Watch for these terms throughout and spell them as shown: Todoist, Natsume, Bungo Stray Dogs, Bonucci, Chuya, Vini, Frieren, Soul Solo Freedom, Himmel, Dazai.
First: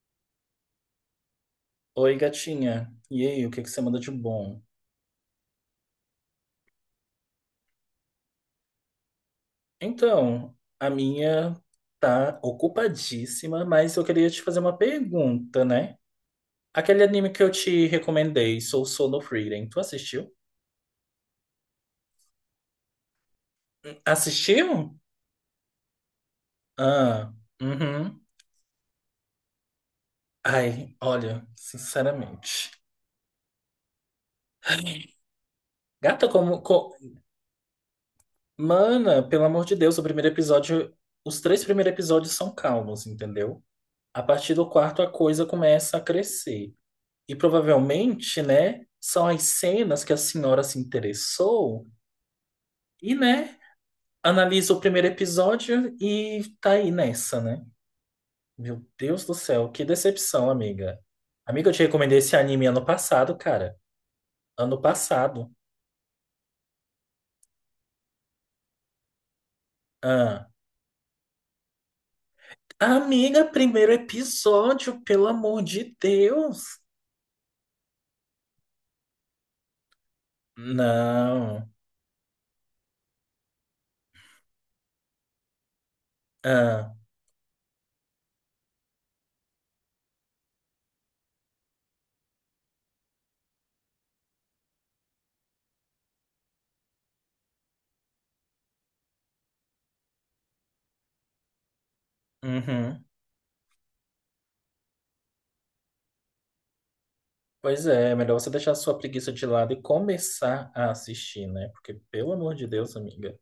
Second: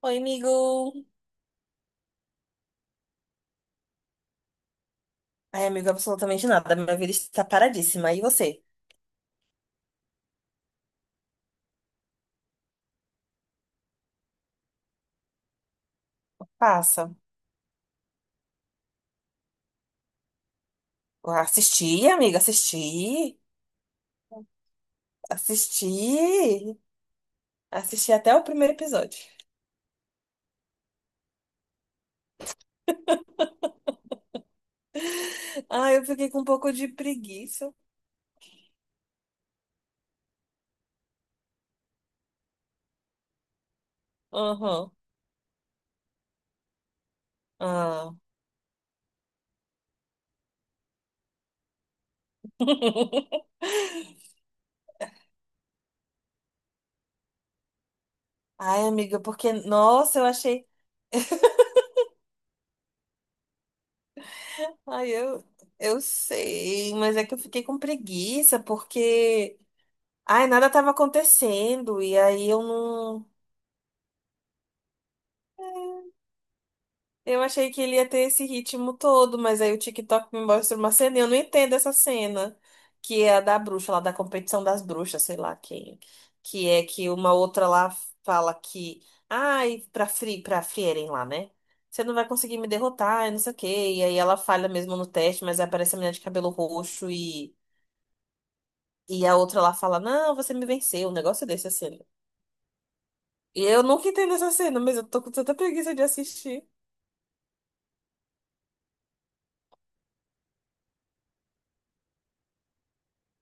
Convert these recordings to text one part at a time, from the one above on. Oi, amigo. Oi, gatinha. E aí, o que que você manda de bom? Ai, amigo, absolutamente nada. Minha vida está paradíssima. E você? Então, a minha tá ocupadíssima, mas eu queria te fazer uma pergunta, né? Aquele Passa. anime que eu te recomendei, Soul Solo Freedom, tu assistiu? Assisti, amiga, assisti. Assistiu? Assisti. Ah, Assisti uhum. até o primeiro episódio. Ai, olha, sinceramente. Ai, eu Gata, fiquei com um pouco de preguiça. mana, pelo amor de Deus, o primeiro episódio. Os três primeiros episódios são calmos, entendeu? A partir do Aham. quarto, a coisa começa a crescer. E Ah. provavelmente, né, são as cenas que a senhora se interessou e, né, analisa o primeiro episódio e tá aí nessa, né? Meu Ai, amiga, Deus do porque, céu, que nossa, eu decepção, achei. amiga. Amiga, eu te recomendei esse anime ano passado, cara. Ano Ai, eu, passado. eu sei, mas é que eu fiquei com preguiça porque. Ai, Ah. nada estava acontecendo. E aí eu não. Amiga, primeiro episódio, pelo amor de Deus. Eu achei que ele ia ter esse ritmo todo, mas aí o TikTok me mostra uma cena e eu não Não. entendo essa cena, que é a da bruxa, lá da competição das bruxas, sei lá quem, que é Ah. que uma outra lá fala que, ai, pra Frieren lá, né? Você não vai conseguir me derrotar, e não sei o quê. E aí ela falha mesmo no teste, mas aí aparece a menina de cabelo roxo e a outra lá fala, não, você me venceu, um negócio desse, a cena. Uhum. E eu nunca entendo essa cena, mas eu tô com tanta preguiça de assistir. Pois é, é melhor você deixar a sua preguiça de lado e começar a assistir, né? Porque, pelo amor de Deus, amiga.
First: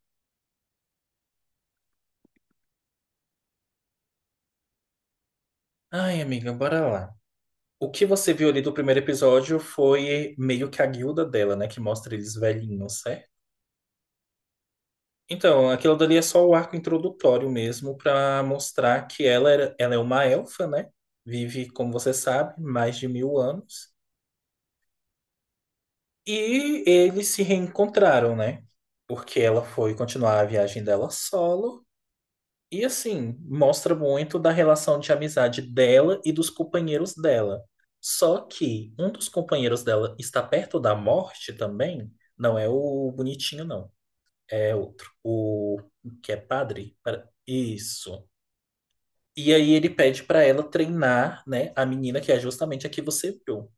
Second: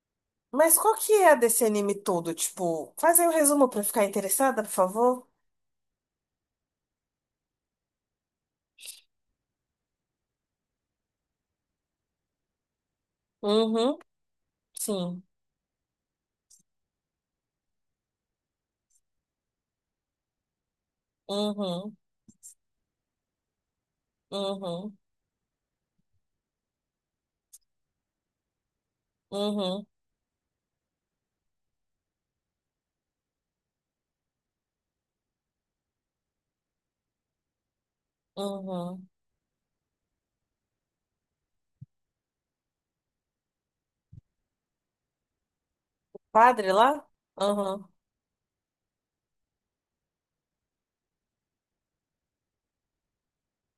Mas qual que é a desse anime todo? Tipo, faz aí um resumo pra eu ficar interessada, por favor. Ai, amiga, bora lá. O que você viu ali do primeiro episódio foi meio que a guilda dela, né? Que mostra eles velhinhos, certo? Uhum, sim. Então, aquilo dali é só o arco introdutório mesmo pra mostrar que ela, era, ela é uma elfa, né? Vive, como Uhum, você sabe, mais de mil anos. uhum, E eles se reencontraram, né? Porque ela uhum, foi continuar a viagem dela solo. E assim, mostra muito da relação de amizade dela e dos companheiros dela. Só que uhum. um dos companheiros dela está perto da morte também. Não é o bonitinho, não. É outro. O que é Padre padre? lá? Uhum, Isso. E aí ele pede para ela treinar, né, a menina que é justamente a que você viu.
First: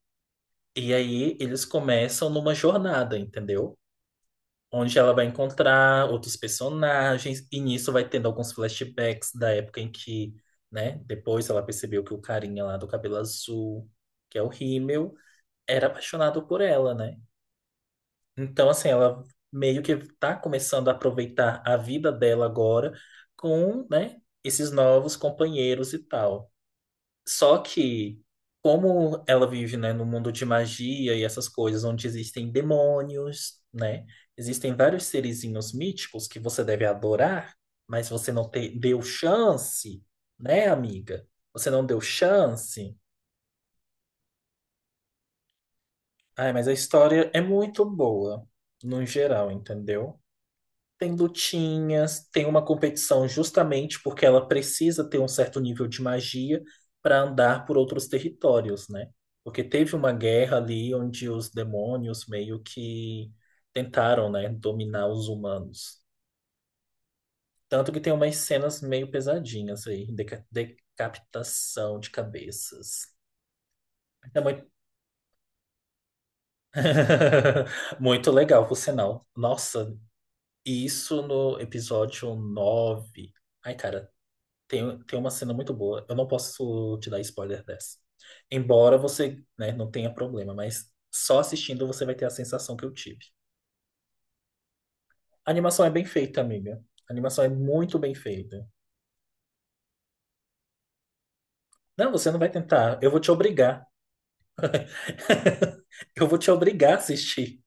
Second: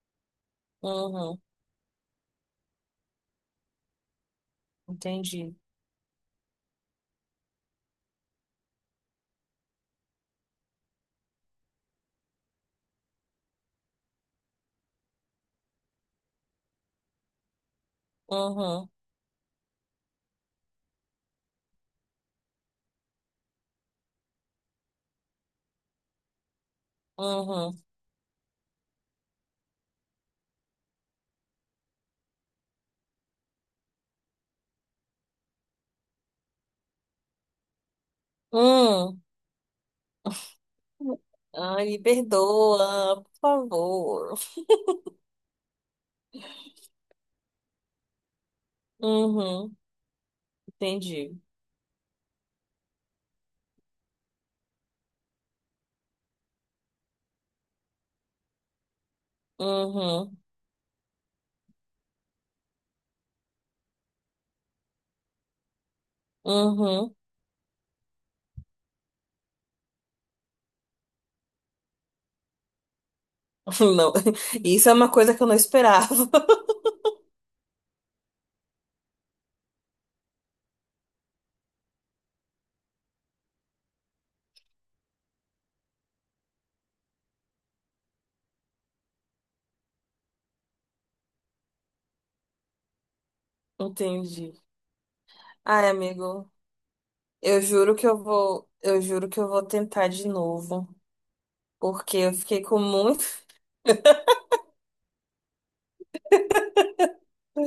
E aí uhum. eles começam numa jornada, entendeu? Onde ela vai Entendi. encontrar outros personagens, e nisso vai tendo alguns flashbacks da época em que, né, depois ela percebeu que o carinha lá do cabelo azul, que é o Himmel, era apaixonado por ela, né? Então, assim, Uhum, ela meio que tá começando a aproveitar a vida dela agora com, né, esses novos companheiros e tal. Só uhum. que, como ela vive, né, no mundo de magia e essas coisas, onde existem demônios, né? Existem vários serizinhos míticos que você deve adorar, mas você não deu Hum. chance, né, amiga? Você não Ai, me deu chance. perdoa, por favor. Ai, mas a história é muito boa, no geral, Uhum, entendeu? Tem entendi. lutinhas, tem uma competição justamente porque ela precisa ter um certo nível de magia para andar por outros territórios, né? Porque teve uma Uhum, guerra ali onde os demônios meio que tentaram, né, dominar os humanos. uhum. Tanto que tem umas cenas meio pesadinhas aí, decapitação de cabeças. Não, É muito isso é uma coisa que eu não esperava. muito legal, por sinal. Nossa, isso no episódio nove. Ai, cara, tem uma cena muito boa. Eu não posso te dar spoiler dessa. Embora você, né, não tenha problema, mas só assistindo você vai ter a sensação que eu tive. Entendi. A animação Ai, é bem feita, amigo. amiga. A animação é Eu juro muito que bem eu feita. vou, eu juro que eu vou tentar de novo, Não, porque você eu não vai fiquei com tentar. Eu vou muito. te obrigar. Eu vou te obrigar a assistir.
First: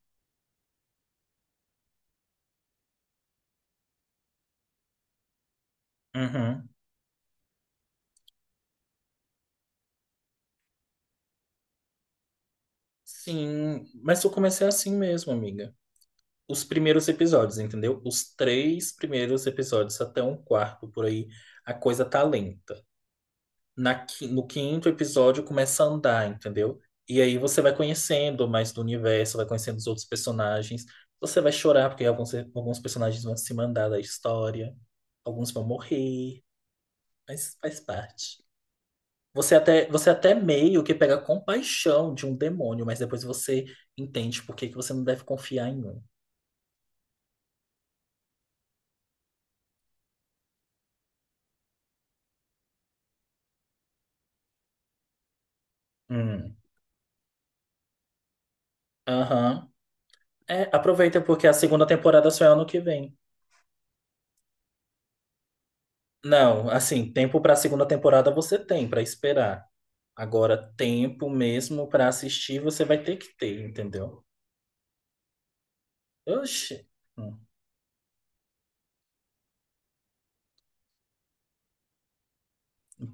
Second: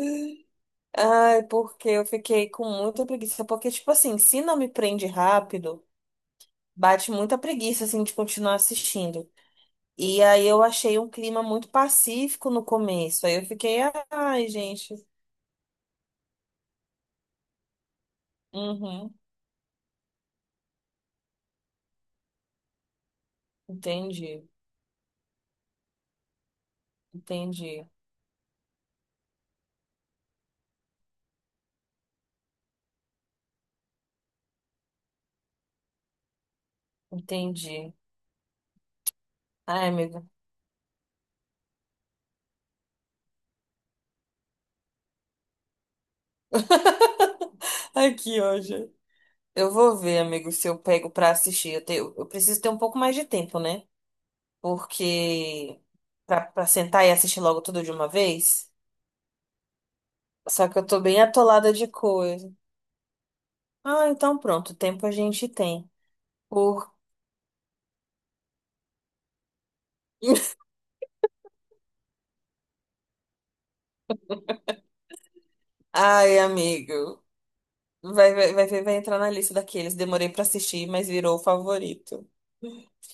Ai, porque eu fiquei com muita preguiça, porque tipo assim, se não me prende rápido, Uhum. bate muita preguiça assim de continuar assistindo. E aí eu achei um clima muito pacífico no começo. Aí eu fiquei, Sim, mas eu ai, comecei gente, assim mesmo, amiga. Os primeiros episódios, entendeu? Os três uhum, primeiros episódios até um quarto por aí, a coisa tá lenta. No entendi, quinto episódio começa a andar, entendeu? E aí você vai entendi, conhecendo mais do universo, vai conhecendo os outros personagens. Você vai chorar, porque alguns personagens vão se mandar da história, alguns vão morrer, mas faz entendi. parte. Você até, Ai, você amigo. até meio que pega compaixão de um demônio, mas depois você entende por que que você não deve confiar em um. Aqui, hoje. Eu vou ver, amigo, se eu pego pra assistir. Eu preciso ter um pouco mais de tempo, né? Porque pra, Hum. pra sentar e assistir logo tudo de uma vez. Aham. É, Só que eu tô aproveita bem porque a atolada segunda de temporada só é coisa. ano que vem. Ah, então pronto, tempo a gente tem. Não, Por... assim, tempo pra segunda temporada você tem pra esperar. Agora, tempo mesmo para assistir você vai ter que ter, entendeu? Ai, Oxi. amigo, Hum. vai entrar na lista daqueles. Demorei pra assistir, mas virou o favorito.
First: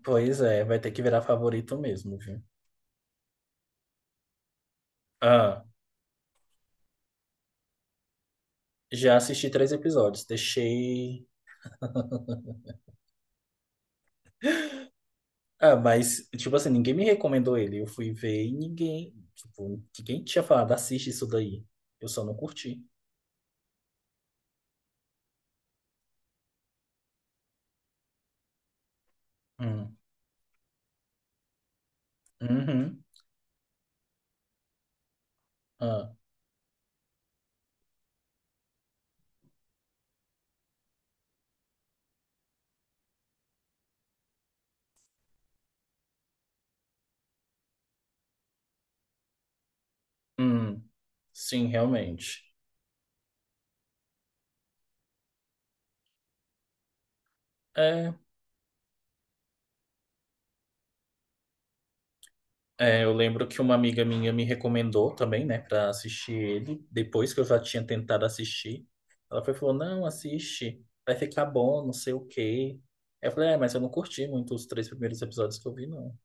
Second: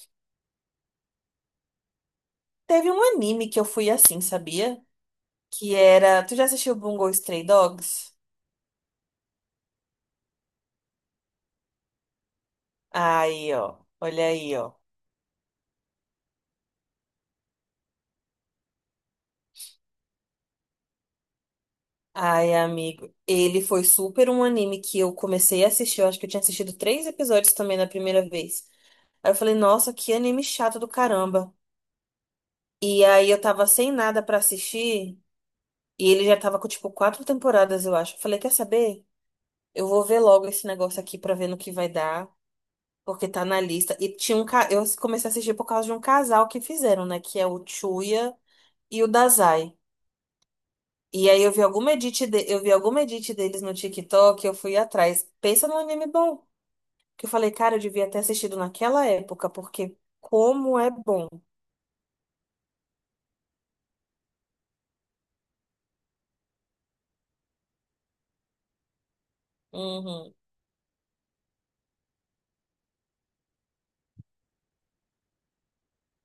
Pois é, vai ter que virar favorito mesmo, viu? Teve um anime que eu fui assim, sabia? Ah, Que era. Tu já assistiu Bungo Stray Dogs? já assisti três episódios, deixei. Aí, ó. Olha aí, ó. Ah, mas, tipo assim, ninguém me recomendou ele. Eu fui ver e ninguém. Tipo, ninguém tinha falado, assiste isso daí. Eu só não Ai, curti. amigo, ele foi super um anime que eu comecei a assistir. Eu acho que eu tinha assistido três episódios também na primeira vez. Aí eu falei, nossa, Hum. que anime chato do caramba. Uhum. E aí eu tava sem nada pra assistir e Ah. ele já tava com tipo quatro temporadas, eu acho. Eu falei, quer saber? Eu vou ver logo esse negócio aqui pra ver no que vai dar, porque tá na lista. E tinha um, eu comecei a assistir por causa de um casal que fizeram, né? Que é o Chuya e o Dazai. Hum. E aí eu vi Sim, alguma edit, realmente. Eu vi alguma edit deles no TikTok, eu fui atrás. Pensa num anime bom. Que eu falei, cara, eu devia É. ter assistido naquela época, porque como é bom. É, eu lembro que uma amiga minha me recomendou também, né, para assistir ele, depois que eu já tinha tentado assistir. Ela foi e falou: "Não, Uhum. assiste, vai ficar bom, não sei o quê". Aí eu falei: "É, mas eu não curti muito os três primeiros episódios que eu vi, não".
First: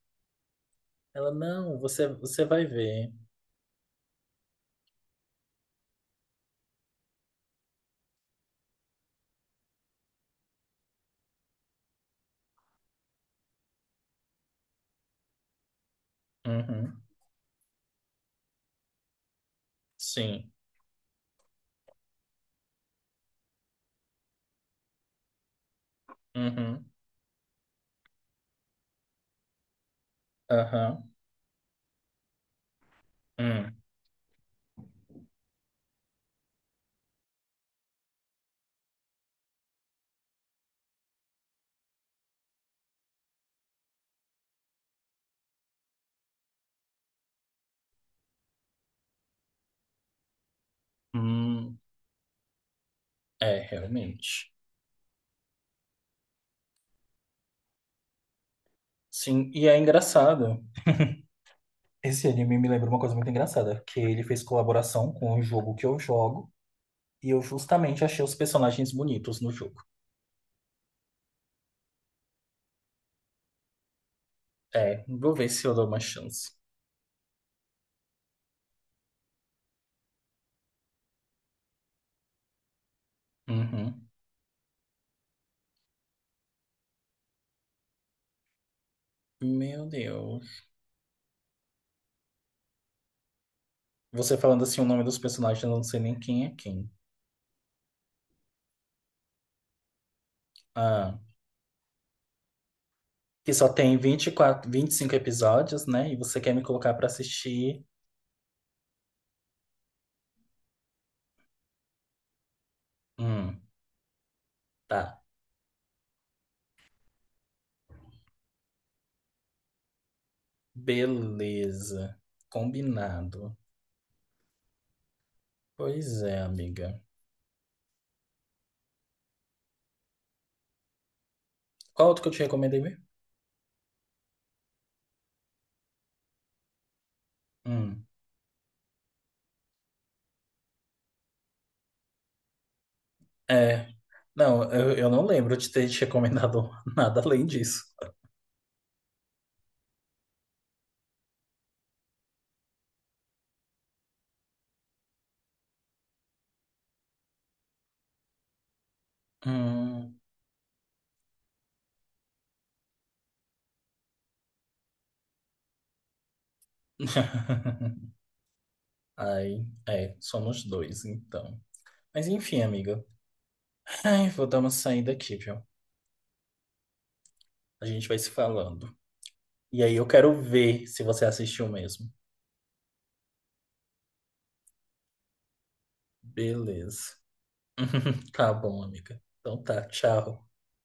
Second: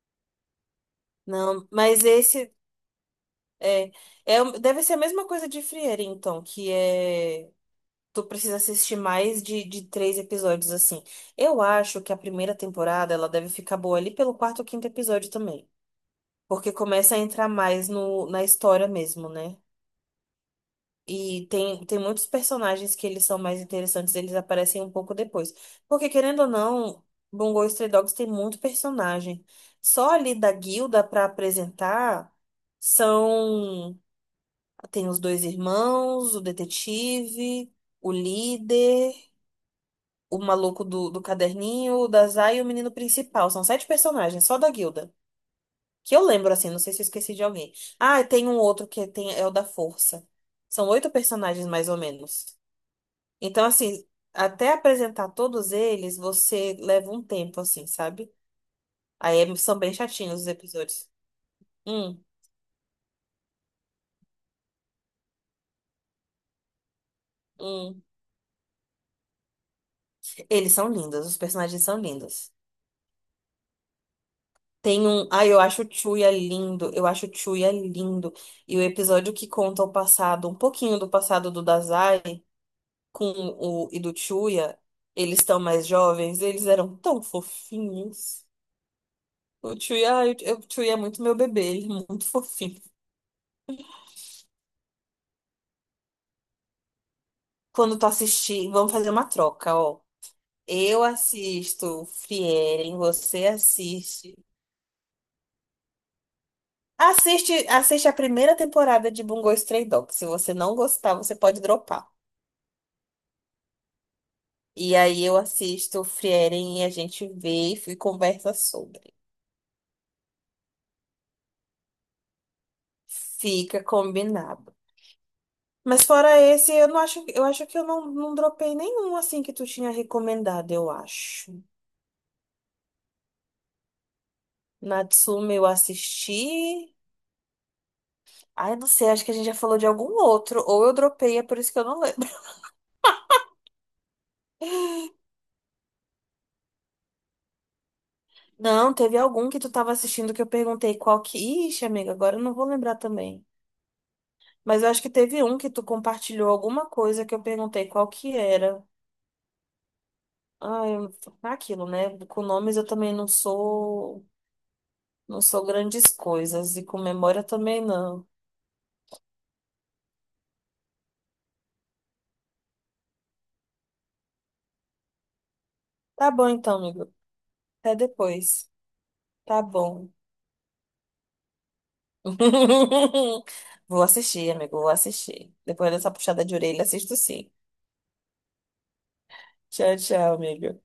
Ela: Não, "Não, mas você esse vai ver". é, deve ser a mesma coisa de Frieren, então, que é tu precisa assistir mais de três episódios assim. Eu acho que a primeira temporada ela deve ficar boa ali pelo quarto ou quinto episódio também, porque Uhum. começa a entrar mais no, na história mesmo, né? Sim. E tem muitos personagens que eles são mais interessantes, eles aparecem um pouco depois. Porque, querendo ou Uhum. não, Bungo Stray Dogs tem muito personagem. Só ali da guilda Aham. pra apresentar Hum. são... Tem os dois irmãos, o detetive, o líder, o maluco do caderninho, o Dazai e o menino principal. São sete personagens, só da guilda. Que eu lembro, assim, não sei se eu esqueci de alguém. Ah, e tem um outro que é, tem, é o da força. São oito personagens, Hum. mais ou menos. É, Então, assim, realmente. até apresentar todos eles, você leva um tempo, assim, sabe? Sim, e São é bem chatinhos os engraçado. episódios. Hum, Esse anime me lembra uma coisa muito engraçada, que ele fez colaboração com um jogo que eu jogo. E eu hum. justamente achei os personagens bonitos no jogo. Eles são lindos, os personagens são lindos. É, Tem um. vou ver Ai, eu se eu acho dou o uma Chuya chance. lindo, eu acho o Chuya lindo. E o episódio que conta o passado, um pouquinho do passado do Dazai com o Uhum. do Chuya, eles estão mais jovens, eles eram tão fofinhos. O Meu Chuya, ai, o Deus. Chuya é muito meu bebê, ele é muito fofinho Você falando assim o nome dos personagens, eu não sei nem quem é quem. quando tu assistir, vamos fazer uma troca, ó. Eu Ah, assisto Frieren, você que só tem 20 vinte assiste. quatro 25 episódios, né? E você quer me colocar pra Assiste, assistir. assiste a primeira temporada de Bungo Stray Dogs. Se você não gostar, você pode dropar. Hum, E tá. aí eu assisto Frieren e a gente vê e conversa sobre. Beleza. Combinado. Fica combinado. Mas Pois fora é, esse, eu não amiga. acho, eu acho que eu não, não dropei nenhum assim que tu tinha recomendado, eu acho. Qual outro que eu te recomendei mesmo? Natsume eu assisti. Hum, Ai, não sei, acho que a gente já falou de algum outro, ou eu dropei, é por isso que eu não lembro. é. Não, eu não lembro de ter te recomendado nada além disso. Não, teve algum que tu tava assistindo que eu perguntei qual que. Ixi, amiga, agora eu não vou lembrar também. Mas eu acho que teve um que tu compartilhou alguma coisa que eu perguntei qual que era. Hum. Ah, eu... é aquilo, né? Com nomes eu também não sou. Não sou grandes coisas. E com memória também não. Ai, é, somos dois, então. Mas enfim, amiga. Ai, vou dar uma saída aqui, viu? Tá bom então, amigo. A Até gente vai se depois. falando. Tá E aí eu bom. quero ver se você assistiu mesmo. Vou assistir, amigo, vou assistir. Depois dessa puxada de orelha, Beleza. assisto sim. Tá bom, amiga. Então tá, Tchau, tchau, tchau. amigo.